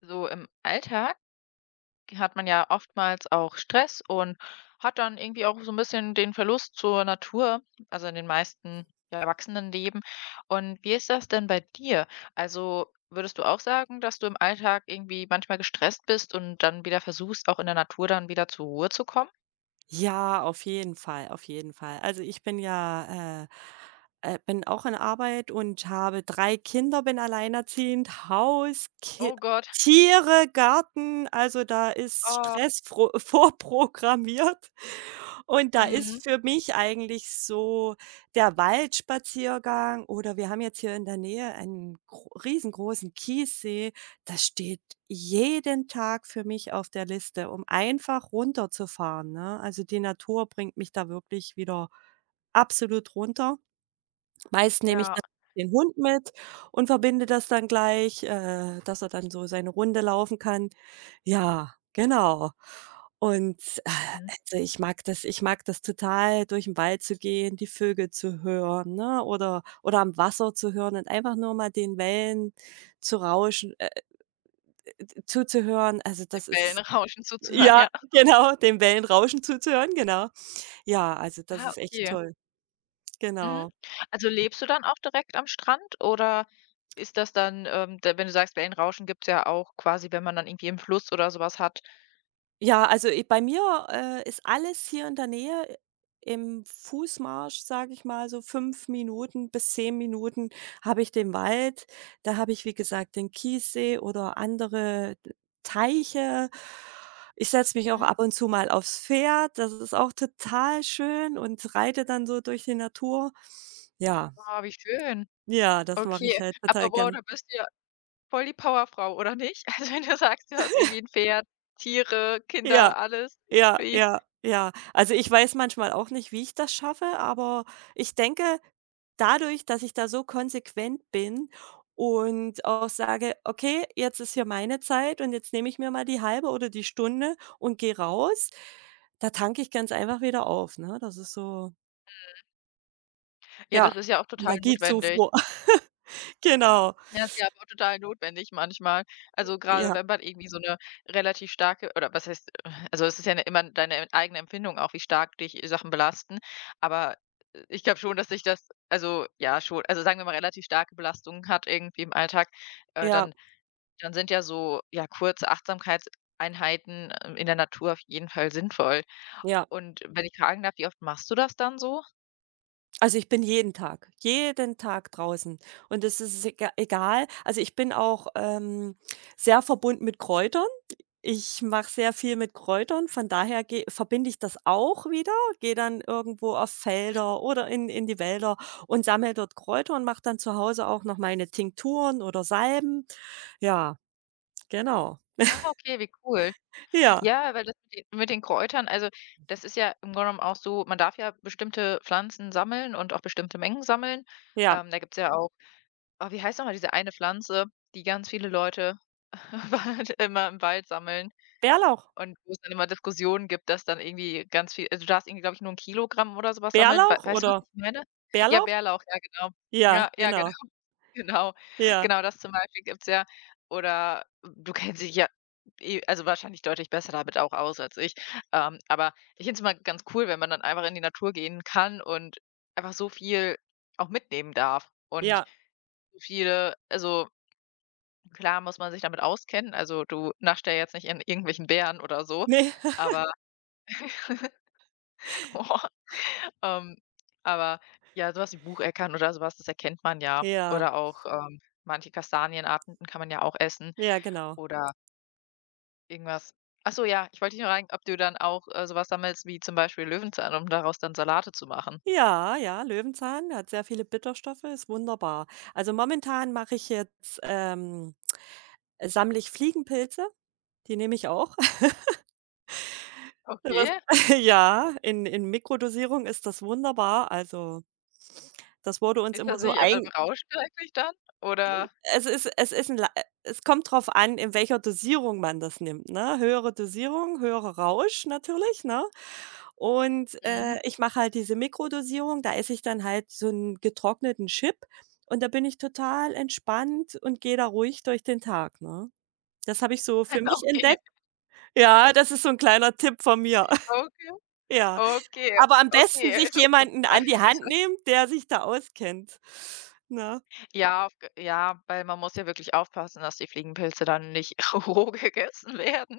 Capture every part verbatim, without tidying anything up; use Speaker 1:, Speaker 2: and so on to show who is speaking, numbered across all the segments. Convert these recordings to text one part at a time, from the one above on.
Speaker 1: So im Alltag hat man ja oftmals auch Stress und hat dann irgendwie auch so ein bisschen den Verlust zur Natur, also, in den meisten, ja, Erwachsenenleben. Und wie ist das denn bei dir? Also, würdest du auch sagen, dass du im Alltag irgendwie manchmal gestresst bist und dann wieder versuchst, auch in der Natur dann wieder zur Ruhe zu kommen?
Speaker 2: Ja, auf jeden Fall, auf jeden Fall. Also, ich bin ja, äh äh, bin auch in Arbeit und habe drei Kinder, bin alleinerziehend, Haus, Ki
Speaker 1: Oh Gott,
Speaker 2: Tiere, Garten, also, da ist
Speaker 1: oh,
Speaker 2: Stress fro vorprogrammiert. Und da
Speaker 1: mhm,
Speaker 2: ist für mich eigentlich so der Waldspaziergang oder wir haben jetzt hier in der Nähe einen gro riesengroßen Kiessee, das steht jeden Tag für mich auf der Liste, um einfach runterzufahren, ne? Also, die Natur bringt mich da wirklich wieder absolut runter. Meist nehme ich
Speaker 1: ja,
Speaker 2: dann den Hund mit und verbinde das dann gleich, äh, dass er dann so seine Runde laufen kann. Ja, genau. Und, äh,
Speaker 1: mhm,
Speaker 2: also, ich mag das ich mag das total, durch den Wald zu gehen, die Vögel zu hören, ne, oder oder am Wasser zu hören und einfach nur mal den Wellen zu rauschen, äh Z zuzuhören, also
Speaker 1: den
Speaker 2: das ist
Speaker 1: Wellen zuzuhören,
Speaker 2: ja,
Speaker 1: ja.
Speaker 2: genau, dem Wellenrauschen zuzuhören, genau. Ja, also das
Speaker 1: Ah,
Speaker 2: ist echt
Speaker 1: okay.
Speaker 2: toll,
Speaker 1: Mhm.
Speaker 2: genau.
Speaker 1: Also, lebst du dann auch direkt am Strand oder ist das dann, ähm da wenn du sagst, Wellenrauschen gibt es ja auch quasi, wenn man dann irgendwie im Fluss oder sowas hat.
Speaker 2: Ja, also i bei mir, äh, ist alles hier in der Nähe im Fußmarsch, sage ich mal, so fünf Minuten bis zehn Minuten habe ich den Wald. Da habe ich, wie gesagt, den Kiessee oder andere Teiche. Ich setze mich auch
Speaker 1: Mhm.
Speaker 2: ab und zu mal aufs Pferd, das ist auch total schön und reite dann so durch die Natur. Ja.
Speaker 1: Ah, wie schön.
Speaker 2: Ja, das mache ich
Speaker 1: Okay,
Speaker 2: halt total
Speaker 1: aber wow,
Speaker 2: gern.
Speaker 1: da bist du ja voll die Powerfrau, oder nicht? Also, wenn du sagst, du hast irgendwie ein Pferd, Tiere,
Speaker 2: Ja,
Speaker 1: Kinder, alles
Speaker 2: ja,
Speaker 1: irgendwie.
Speaker 2: ja, ja. Also, ich weiß manchmal auch nicht, wie ich das schaffe, aber ich denke, dadurch, dass ich da so konsequent bin und auch sage: „Okay, jetzt ist hier meine Zeit und jetzt nehme ich mir mal die halbe oder die Stunde und gehe raus“, da tanke ich ganz einfach wieder auf, ne? Das ist so
Speaker 1: Ja,
Speaker 2: ja,
Speaker 1: das ist ja auch total notwendig.
Speaker 2: Energiezufuhr. Genau.
Speaker 1: Ja, ist ja aber auch total notwendig manchmal. Also, gerade
Speaker 2: Ja,
Speaker 1: wenn man irgendwie so eine relativ starke oder was heißt äh, also, es ist ja 'ne immer deine eigene Empfindung auch, wie stark dich Sachen belasten. Aber, äh, ich glaube schon, dass dich das also, ja schon also, sagen wir mal, relativ starke Belastungen hat irgendwie im Alltag, äh,
Speaker 2: ja,
Speaker 1: dann dann sind ja so, ja, kurze Achtsamkeitseinheiten, ähm, in der Natur auf jeden Fall sinnvoll.
Speaker 2: ja.
Speaker 1: Und wenn ich fragen darf, wie oft machst du das dann so?
Speaker 2: Also, ich bin jeden Tag jeden Tag draußen und es ist ega egal. Also, ich bin auch, ähm, sehr verbunden mit Kräutern. Ich mache sehr viel mit Kräutern, von daher geh verbinde ich das auch wieder, gehe dann irgendwo auf Felder oder in in die Wälder und sammle dort Kräuter und mache dann zu Hause auch noch meine Tinkturen oder Salben. Ja, genau.
Speaker 1: Ah, okay, wie cool.
Speaker 2: Ja,
Speaker 1: Ja, weil das mit den mit den Kräutern also, das ist ja im Grunde genommen auch so man darf ja bestimmte Pflanzen sammeln und auch bestimmte Mengen sammeln.
Speaker 2: ja.
Speaker 1: Ähm, da gibt's ja auch oh, wie heißt noch mal diese eine Pflanze, die ganz viele Leute immer im Wald sammeln?
Speaker 2: Bärlauch.
Speaker 1: Und wo es dann immer Diskussionen gibt, dass dann irgendwie ganz viel also, du darfst irgendwie, glaube ich, nur 'n Kilogramm oder so was sammeln. Wei
Speaker 2: Bärlauch
Speaker 1: weißt du, was
Speaker 2: oder
Speaker 1: ich meine? Ja,
Speaker 2: Bärlauch?
Speaker 1: Bärlauch, ja, genau.
Speaker 2: Ja,
Speaker 1: Ja, ja, genau.
Speaker 2: genau.
Speaker 1: Genau.
Speaker 2: Ja,
Speaker 1: Genau, das zum Beispiel gibt's ja. Oder du kennst dich ja eh also, wahrscheinlich deutlich besser damit auch aus als ich. Ähm, aber ich finde es immer ganz cool, wenn man dann einfach in die Natur gehen kann und einfach so viel auch mitnehmen darf und
Speaker 2: ja.
Speaker 1: so viele also, klar muss man sich damit auskennen. Also, du nascht ja jetzt nicht in irgendwelchen Beeren oder so,
Speaker 2: Ne,
Speaker 1: aber Ähm, aber ja, so was wie Bucheckern oder sowas das erkennt man ja.
Speaker 2: ja,
Speaker 1: Oder auch, ähm, manche Kastanienarten kann man ja auch essen
Speaker 2: ja, genau.
Speaker 1: oder irgendwas ach so, ja, ich wollte dich noch fragen, ob du dann auch, äh, so was sammelst wie zum Beispiel Löwenzahn, um daraus dann Salate zu machen?
Speaker 2: Ja, ja, Löwenzahn, der hat sehr viele Bitterstoffe, ist wunderbar. Also momentan mache ich jetzt ähm, sammle ich Fliegenpilze, die nehme ich auch. Was
Speaker 1: Okay.
Speaker 2: ja, in in Mikrodosierung ist das wunderbar. Also, das wurde uns
Speaker 1: Ist
Speaker 2: immer
Speaker 1: das
Speaker 2: so
Speaker 1: nicht einfach
Speaker 2: ein
Speaker 1: im Rauschgift eigentlich dann oder
Speaker 2: Es ist es ist 'n la äh, es kommt drauf an, in welcher Dosierung man das nimmt, ne? Höhere Dosierung, höherer Rausch natürlich, ne? Und,
Speaker 1: mhm.
Speaker 2: äh, ich mache halt diese Mikrodosierung, da esse ich dann halt so einen getrockneten Chip und da bin ich total entspannt und gehe da ruhig durch den Tag, ne? Das habe ich so für mich
Speaker 1: Okay,
Speaker 2: entdeckt. Ja, das ist so ein kleiner Tipp von mir.
Speaker 1: okay,
Speaker 2: Ja,
Speaker 1: okay,
Speaker 2: aber am besten sich
Speaker 1: okay, so kommt
Speaker 2: jemanden an die Hand nehmen, der sich da auskennt, ne?
Speaker 1: Ja, auf ge ja, weil man muss ja wirklich aufpassen, dass die Fliegenpilze dann nicht roh gegessen werden.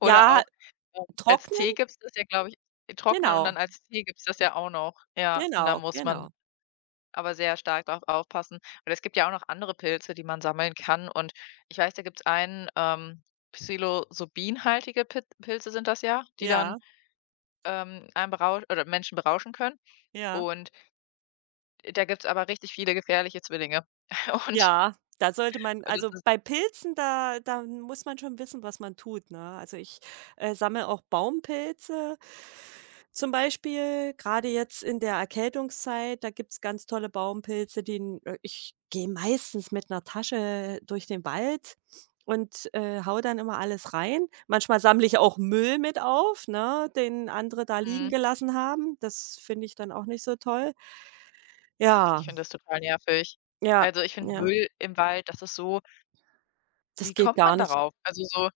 Speaker 1: Oder
Speaker 2: Ja,
Speaker 1: auch, ähm, als
Speaker 2: trocknen,
Speaker 1: Tee gibt's das ja, glaube ich äh, trocknen und dann
Speaker 2: genau.
Speaker 1: als Tee gibt's das ja auch noch. Ja, und da
Speaker 2: Genau,
Speaker 1: muss man
Speaker 2: genau.
Speaker 1: aber sehr stark drauf aufpassen. Und es gibt ja auch noch andere Pilze, die man sammeln kann. Und ich weiß, da gibt's einen, ähm, psilocybinhaltige Pit Pilze sind das ja, die dann,
Speaker 2: Ja,
Speaker 1: ähm, einen berau oder Menschen berauschen können.
Speaker 2: ja.
Speaker 1: Und da gibt's aber richtig viele gefährliche Zwillinge. Und
Speaker 2: Ja, da sollte man
Speaker 1: das
Speaker 2: also,
Speaker 1: ist
Speaker 2: bei Pilzen, da da muss man schon wissen, was man tut, ne? Also, ich, äh, sammle auch Baumpilze zum Beispiel, gerade jetzt in der Erkältungszeit, da gibt's ganz tolle Baumpilze, die n äh, ich gehe meistens mit einer Tasche durch den Wald und, äh, haue dann immer alles rein. Manchmal sammle ich auch Müll mit auf, ne, den andere da liegen
Speaker 1: mhm,
Speaker 2: gelassen haben. Das finde ich dann auch nicht so toll.
Speaker 1: ach, ich
Speaker 2: Ja.
Speaker 1: finde das total nervig.
Speaker 2: Ja,
Speaker 1: Also, ich finde
Speaker 2: ja,
Speaker 1: Müll im Wald, das ist so
Speaker 2: das
Speaker 1: wie
Speaker 2: geht
Speaker 1: kommt
Speaker 2: gar
Speaker 1: man
Speaker 2: nicht.
Speaker 1: darauf? Also, so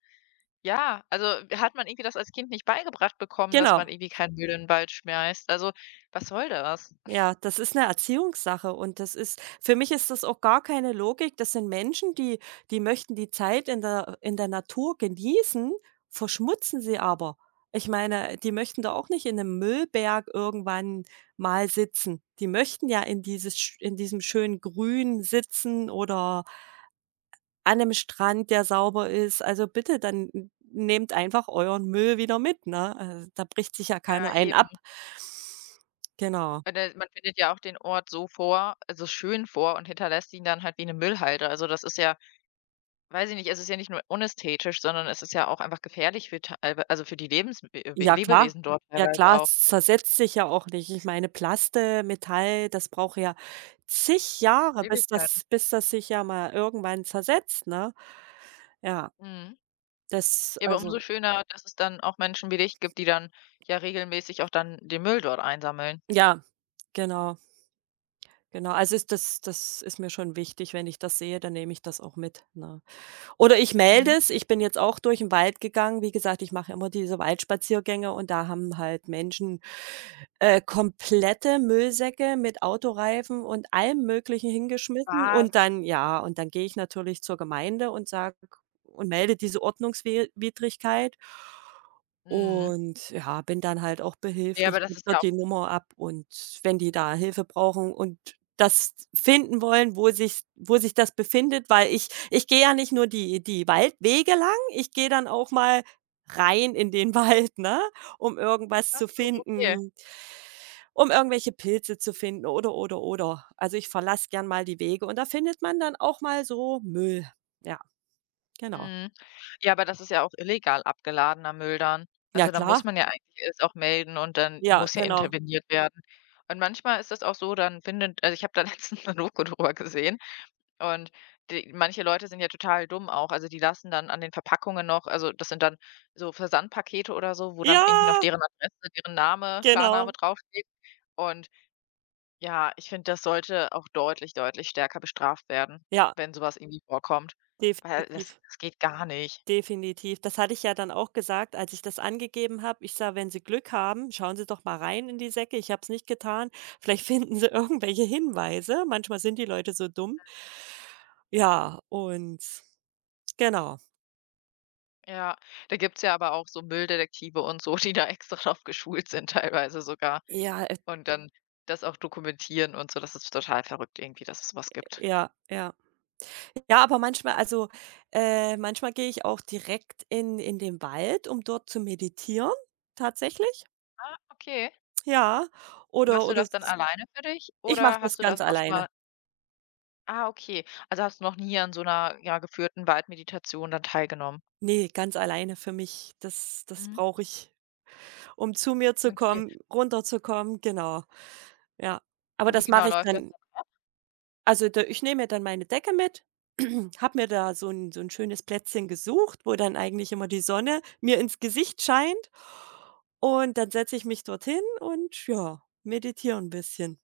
Speaker 1: Ja, also hat man irgendwie das als Kind nicht beigebracht bekommen, dass man
Speaker 2: Genau.
Speaker 1: irgendwie keinen Müll in den Wald schmeißt. Also, was soll das?
Speaker 2: Ja, das ist 'ne Erziehungssache und das ist für mich ist das auch gar keine Logik. Das sind Menschen, die die möchten die Zeit in der in der Natur genießen, verschmutzen sie aber. Ich meine, die möchten da auch nicht in 'nem Müllberg irgendwann mal sitzen. Die möchten ja in dieses sch in diesem schönen Grün sitzen oder an 'nem Strand, der sauber ist. Also, bitte, dann n nehmt einfach euren Müll wieder mit, ne? Also, da bricht sich ja keiner
Speaker 1: Ja,
Speaker 2: einen
Speaker 1: eben.
Speaker 2: ab. Genau.
Speaker 1: Weil der man findet ja auch den Ort so vor also schön vor und hinterlässt ihn dann halt wie eine Müllhalde. Also, das ist ja weiß ich nicht, es ist ja nicht nur unästhetisch, sondern es ist ja auch einfach gefährlich für teilwe also für die Lebens äh, we
Speaker 2: Ja, klar.
Speaker 1: Lebewesen dort
Speaker 2: Ja,
Speaker 1: teilweise
Speaker 2: klar,
Speaker 1: auch.
Speaker 2: es zersetzt sich ja auch nicht. Ich meine, Plaste, Metall, das braucht ja zig Jahre, bis
Speaker 1: Ewigkeiten.
Speaker 2: das bis das sich ja mal irgendwann zersetzt, ne? Ja,
Speaker 1: Mhm.
Speaker 2: das
Speaker 1: Ja, aber umso
Speaker 2: also
Speaker 1: schöner, dass es dann auch Menschen wie dich gibt, die dann ja regelmäßig auch dann den Müll dort einsammeln.
Speaker 2: ja, genau, genau. Also, ist das das ist mir schon wichtig. Wenn ich das sehe, dann nehme ich das auch mit, ne? Oder ich melde
Speaker 1: Mhm.
Speaker 2: es. Ich bin jetzt auch durch den Wald gegangen. Wie gesagt, ich mache immer diese Waldspaziergänge und da haben halt Menschen, äh, komplette Müllsäcke mit Autoreifen und allem Möglichen hingeschmissen
Speaker 1: Was?
Speaker 2: und dann ja, und dann gehe ich natürlich zur Gemeinde und sage und melde diese Ordnungswidrigkeit.
Speaker 1: Mhm.
Speaker 2: Und ja, bin dann halt auch
Speaker 1: Ja,
Speaker 2: behilflich,
Speaker 1: aber das
Speaker 2: gebe
Speaker 1: ist ja
Speaker 2: dort
Speaker 1: auch
Speaker 2: die Nummer ab und wenn die da Hilfe brauchen und das finden wollen, wo sich wo sich das befindet, weil ich ich gehe ja nicht nur die die Waldwege lang, ich gehe dann auch mal rein in den Wald, ne, um irgendwas
Speaker 1: Ach
Speaker 2: zu
Speaker 1: so, okay.
Speaker 2: finden, um irgendwelche Pilze zu finden oder, oder, oder. Also, ich verlasse gern mal die Wege und da findet man dann auch mal so Müll. Ja, genau.
Speaker 1: Mhm. Ja, aber das ist ja auch illegal abgeladener Müll dann.
Speaker 2: Ja,
Speaker 1: Also, da
Speaker 2: klar.
Speaker 1: muss man ja eigentlich es auch melden und dann
Speaker 2: Ja,
Speaker 1: muss ja
Speaker 2: genau.
Speaker 1: interveniert werden. Und manchmal ist das auch so, dann findet also, ich habe da letztens 'ne Doku drüber gesehen und die manche Leute sind ja total dumm auch. Also, die lassen dann an den Verpackungen noch also, das sind dann so Versandpakete oder so, wo dann
Speaker 2: Ja,
Speaker 1: irgendwie noch deren Adresse, deren Name, Klarname
Speaker 2: genau.
Speaker 1: draufsteht und Ja, ich finde, das sollte auch deutlich, deutlich stärker bestraft werden,
Speaker 2: Ja.
Speaker 1: wenn sowas irgendwie vorkommt, weil das
Speaker 2: Definitiv,
Speaker 1: das geht gar nicht.
Speaker 2: definitiv. Das hatte ich ja dann auch gesagt, als ich das angegeben habe. Ich sah: „Wenn Sie Glück haben, schauen Sie doch mal rein in die Säcke.“ Ich habe es nicht getan. Vielleicht finden Sie irgendwelche Hinweise. Manchmal sind die Leute so dumm. Ja, und genau.
Speaker 1: Ja, da gibt's ja aber auch so Mülldetektive und so, die da extra drauf geschult sind teilweise sogar
Speaker 2: Ja, äh,
Speaker 1: und dann das auch dokumentieren und so. Das ist total verrückt irgendwie, dass es so was gibt.
Speaker 2: ja, ja. Ja, aber manchmal also, äh, manchmal gehe ich auch direkt in in den Wald, um dort zu meditieren, tatsächlich.
Speaker 1: Ah, okay.
Speaker 2: Ja,
Speaker 1: Und
Speaker 2: oder
Speaker 1: machst du
Speaker 2: oder
Speaker 1: das dann
Speaker 2: s
Speaker 1: alleine für dich
Speaker 2: ich mache
Speaker 1: oder
Speaker 2: das
Speaker 1: hast du
Speaker 2: ganz
Speaker 1: das auch schon
Speaker 2: alleine.
Speaker 1: mal ah, okay. Also, hast du noch nie an so einer ja, geführten Waldmeditation dann teilgenommen?
Speaker 2: Ne, ganz alleine für mich. Das das
Speaker 1: Mhm,
Speaker 2: brauche ich, um zu mir zu
Speaker 1: okay.
Speaker 2: kommen, runterzukommen, genau. Ja, aber
Speaker 1: Und wie
Speaker 2: das
Speaker 1: genau
Speaker 2: mache ich
Speaker 1: läuft das
Speaker 2: dann also, da ich nehme mir dann meine Decke mit, habe mir da so 'n so 'n schönes Plätzchen gesucht, wo dann eigentlich immer die Sonne mir ins Gesicht scheint. Und dann setze ich mich dorthin und, ja, meditiere 'n bisschen.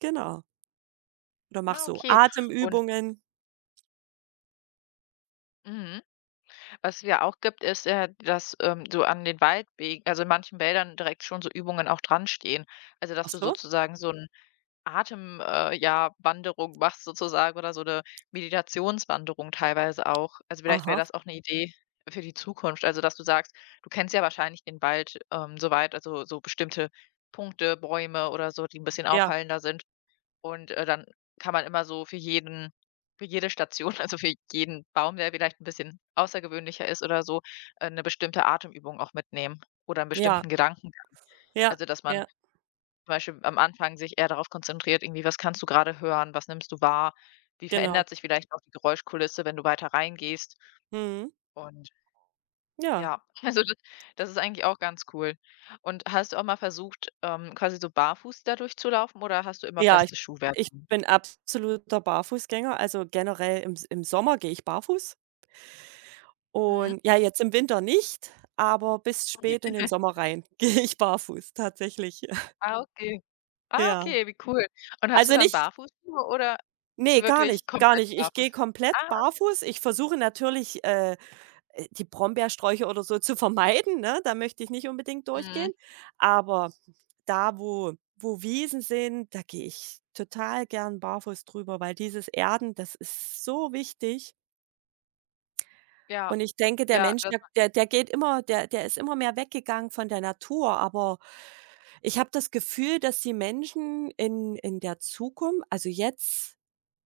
Speaker 2: Genau. Oder
Speaker 1: dann?
Speaker 2: mache
Speaker 1: Ah,
Speaker 2: so
Speaker 1: okay. Und
Speaker 2: Atemübungen.
Speaker 1: mhm. Was wir auch gibt, ist, äh, dass, ähm, so an den Waldwegen also in manchen Wäldern direkt schon so Übungen auch dran stehen. Also,
Speaker 2: Ach
Speaker 1: dass du
Speaker 2: so?
Speaker 1: sozusagen so eine Atem äh, ja, Wanderung machst sozusagen oder so eine Meditationswanderung teilweise auch. Also, vielleicht wäre
Speaker 2: Aha.
Speaker 1: das auch eine Idee für die Zukunft. Also, dass du sagst, du kennst ja wahrscheinlich den Wald, ähm, so weit also so bestimmte Punkte, Bäume oder so, die ein bisschen
Speaker 2: Ja,
Speaker 1: auffallender sind. Und, äh, dann kann man immer so für jeden für jede Station, also für jeden Baum, der vielleicht ein bisschen außergewöhnlicher ist oder so, äh, 'ne bestimmte Atemübung auch mitnehmen oder einen
Speaker 2: ja,
Speaker 1: bestimmten Gedankengang.
Speaker 2: ja,
Speaker 1: Also, dass man
Speaker 2: ja,
Speaker 1: zum Beispiel am Anfang sich eher darauf konzentriert, irgendwie: „Was kannst du gerade hören? Was nimmst du wahr? Wie
Speaker 2: genau.
Speaker 1: verändert sich vielleicht auch die Geräuschkulisse, wenn du weiter reingehst?“
Speaker 2: Mhm.
Speaker 1: Und
Speaker 2: Ja.
Speaker 1: ja, also das das ist eigentlich auch ganz cool. Und hast du auch mal versucht, ähm, quasi so barfuß da durchzulaufen oder hast du immer
Speaker 2: Ja, ich
Speaker 1: festes Schuhwerk
Speaker 2: ich
Speaker 1: an?
Speaker 2: bin absoluter Barfußgänger. Also, generell im S im Sommer gehe ich barfuß
Speaker 1: Mhm.
Speaker 2: und ja, jetzt im Winter nicht, aber bis spät in den
Speaker 1: Ja.
Speaker 2: Sommer rein gehe ich barfuß tatsächlich.
Speaker 1: Ah, okay. Ah,
Speaker 2: Ja.
Speaker 1: okay, wie cool. Und hast du
Speaker 2: Also,
Speaker 1: dann
Speaker 2: nicht,
Speaker 1: Barfußschuhe oder
Speaker 2: nee, gar nicht,
Speaker 1: wirklich
Speaker 2: gar
Speaker 1: komplett
Speaker 2: nicht. Ich
Speaker 1: barfuß?
Speaker 2: gehe komplett
Speaker 1: Ah,
Speaker 2: barfuß. Ich versuche natürlich, äh äh, die Brombeersträuche oder so zu vermeiden, ne? Da möchte ich nicht unbedingt
Speaker 1: mhm.
Speaker 2: durchgehen. Aber da, wo wo Wiesen sind, da gehe ich total gern barfuß drüber, weil dieses Erden, das ist so wichtig.
Speaker 1: Ja,
Speaker 2: Und ich denke, der
Speaker 1: ja,
Speaker 2: Mensch,
Speaker 1: dass
Speaker 2: der
Speaker 1: man
Speaker 2: der der geht immer der der ist immer mehr weggegangen von der Natur, aber ich habe das Gefühl, dass die Menschen in in der Zukunft, also jetzt,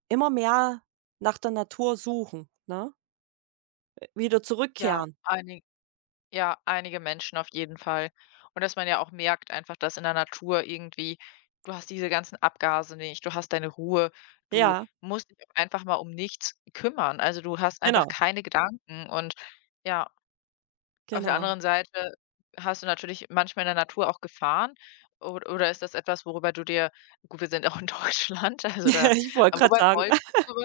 Speaker 2: immer mehr nach der Natur suchen, ne? Wieder
Speaker 1: ja,
Speaker 2: zurückkehren.
Speaker 1: einig ja, einige Menschen auf jeden Fall. Und dass man ja auch merkt einfach, dass in der Natur irgendwie du hast diese ganzen Abgase nicht, du hast deine Ruhe, du
Speaker 2: Ja,
Speaker 1: musst dich auch einfach mal um nichts kümmern. Also, du hast einfach
Speaker 2: genau,
Speaker 1: keine Gedanken und ja. Auf der
Speaker 2: genau.
Speaker 1: anderen Seite hast du natürlich manchmal in der Natur auch Gefahren o oder ist das etwas, worüber du dir gut, wir sind auch in Deutschland, also
Speaker 2: Ja,
Speaker 1: da
Speaker 2: ich wollte
Speaker 1: aber
Speaker 2: grad
Speaker 1: wobei
Speaker 2: sagen,
Speaker 1: Wolf und so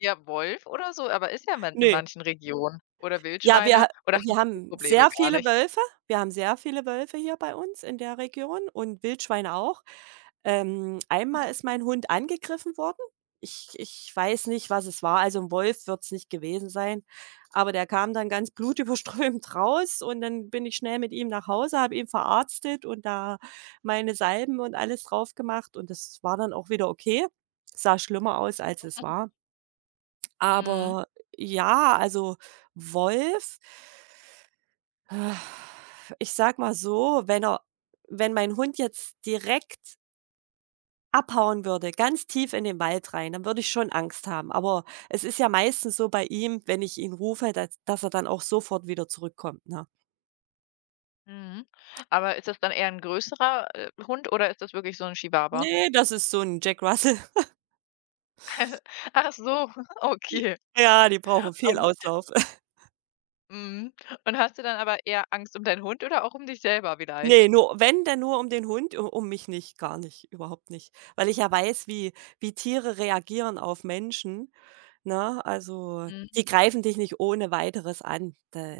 Speaker 1: ja, Wolf oder so, aber ist ja man in
Speaker 2: ne.
Speaker 1: manchen Regionen oder
Speaker 2: Ja, wir
Speaker 1: Wildschweine oder
Speaker 2: wir
Speaker 1: hast du die
Speaker 2: haben
Speaker 1: Probleme
Speaker 2: sehr
Speaker 1: gar
Speaker 2: viele
Speaker 1: nicht?
Speaker 2: Wölfe. Wir haben sehr viele Wölfe hier bei uns in der Region und Wildschweine auch. Ähm, einmal ist mein Hund angegriffen worden. Ich ich weiß nicht, was es war. Also 'n Wolf wird's nicht gewesen sein, aber der kam dann ganz blutüberströmt raus und dann bin ich schnell mit ihm nach Hause, habe ihn verarztet und da meine Salben und alles drauf gemacht und das war dann auch wieder okay. Sah schlimmer aus, als es war.
Speaker 1: Mhm,
Speaker 2: Aber ja, also Wolf, äh, ich sag mal so, wenn er wenn mein Hund jetzt direkt abhauen würde, ganz tief in den Wald rein, dann würde ich schon Angst haben. Aber es ist ja meistens so bei ihm, wenn ich ihn rufe, dass dass er dann auch sofort wieder zurückkommt, ne?
Speaker 1: mhm. Aber ist das dann eher ein größerer, äh, Hund oder ist das wirklich so ein Chihuahua?
Speaker 2: Ne, das ist so ein Jack Russell.
Speaker 1: Ach so, okay.
Speaker 2: ja, die brauchen viel
Speaker 1: Und
Speaker 2: Auslauf.
Speaker 1: mhm, und hast du dann aber eher Angst um deinen Hund oder auch um dich selber
Speaker 2: Ne,
Speaker 1: vielleicht?
Speaker 2: nur wenn, dann nur um den Hund, u um mich nicht, gar nicht, überhaupt nicht. Weil ich ja weiß, wie wie Tiere reagieren auf Menschen, ne? Also,
Speaker 1: Mhm.
Speaker 2: die greifen dich nicht ohne Weiteres an. Da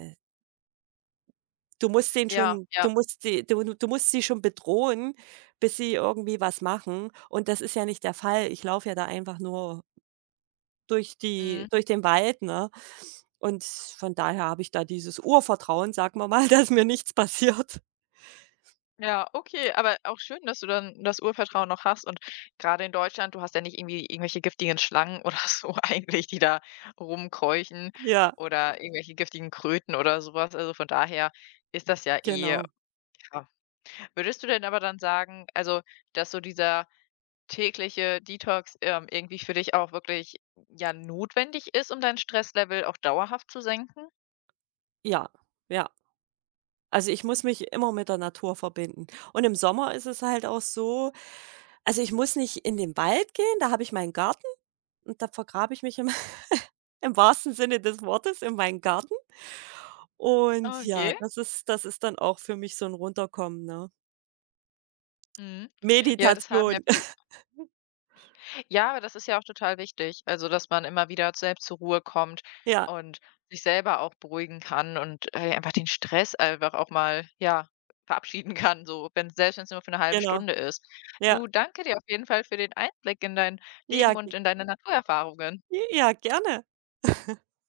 Speaker 2: du musst den
Speaker 1: Ja,
Speaker 2: schon du
Speaker 1: ja,
Speaker 2: musst die du du musst sie schon bedrohen, bis sie irgendwie was machen. Und das ist ja nicht der Fall. Ich laufe ja da einfach nur durch die
Speaker 1: mhm.
Speaker 2: durch den Wald, ne? Und von daher habe ich da dieses Urvertrauen, sagen wir mal, dass mir nichts passiert.
Speaker 1: Ja, okay, aber auch schön, dass du dann das Urvertrauen noch hast und gerade in Deutschland, du hast ja nicht irgendwie irgendwelche giftigen Schlangen oder so eigentlich, die da rumkeuchen
Speaker 2: Ja,
Speaker 1: oder irgendwelche giftigen Kröten oder sowas. Also, von daher ist das ja eh
Speaker 2: genau.
Speaker 1: ja. Würdest du denn aber dann sagen, also, dass so dieser tägliche Detox, ähm, irgendwie für dich auch wirklich, ja, notwendig ist, um dein Stresslevel auch dauerhaft zu senken?
Speaker 2: Ja, ja. Also, ich muss mich immer mit der Natur verbinden. Und im Sommer ist es halt auch so also, ich muss nicht in den Wald gehen, da habe ich meinen Garten und da vergrabe ich mich im im wahrsten Sinne des Wortes in meinen Garten. Und ja,
Speaker 1: Okay,
Speaker 2: das ist das ist dann auch für mich so ein Runterkommen, ne?
Speaker 1: mhm. Ja, das haben ja
Speaker 2: Meditation.
Speaker 1: viel Ja, aber das ist ja auch total wichtig. Also, dass man immer wieder selbst zur Ruhe kommt
Speaker 2: Ja,
Speaker 1: und sich selber auch beruhigen kann und, äh, einfach den Stress einfach auch mal, ja, verabschieden kann, so, wenn selbst wenn es nur für eine halbe
Speaker 2: genau.
Speaker 1: Stunde ist.
Speaker 2: Ja.
Speaker 1: Du, danke dir auf jeden Fall für den Einblick in dein
Speaker 2: Ja,
Speaker 1: Leben
Speaker 2: g
Speaker 1: und in deine Naturerfahrungen.
Speaker 2: ja, gerne.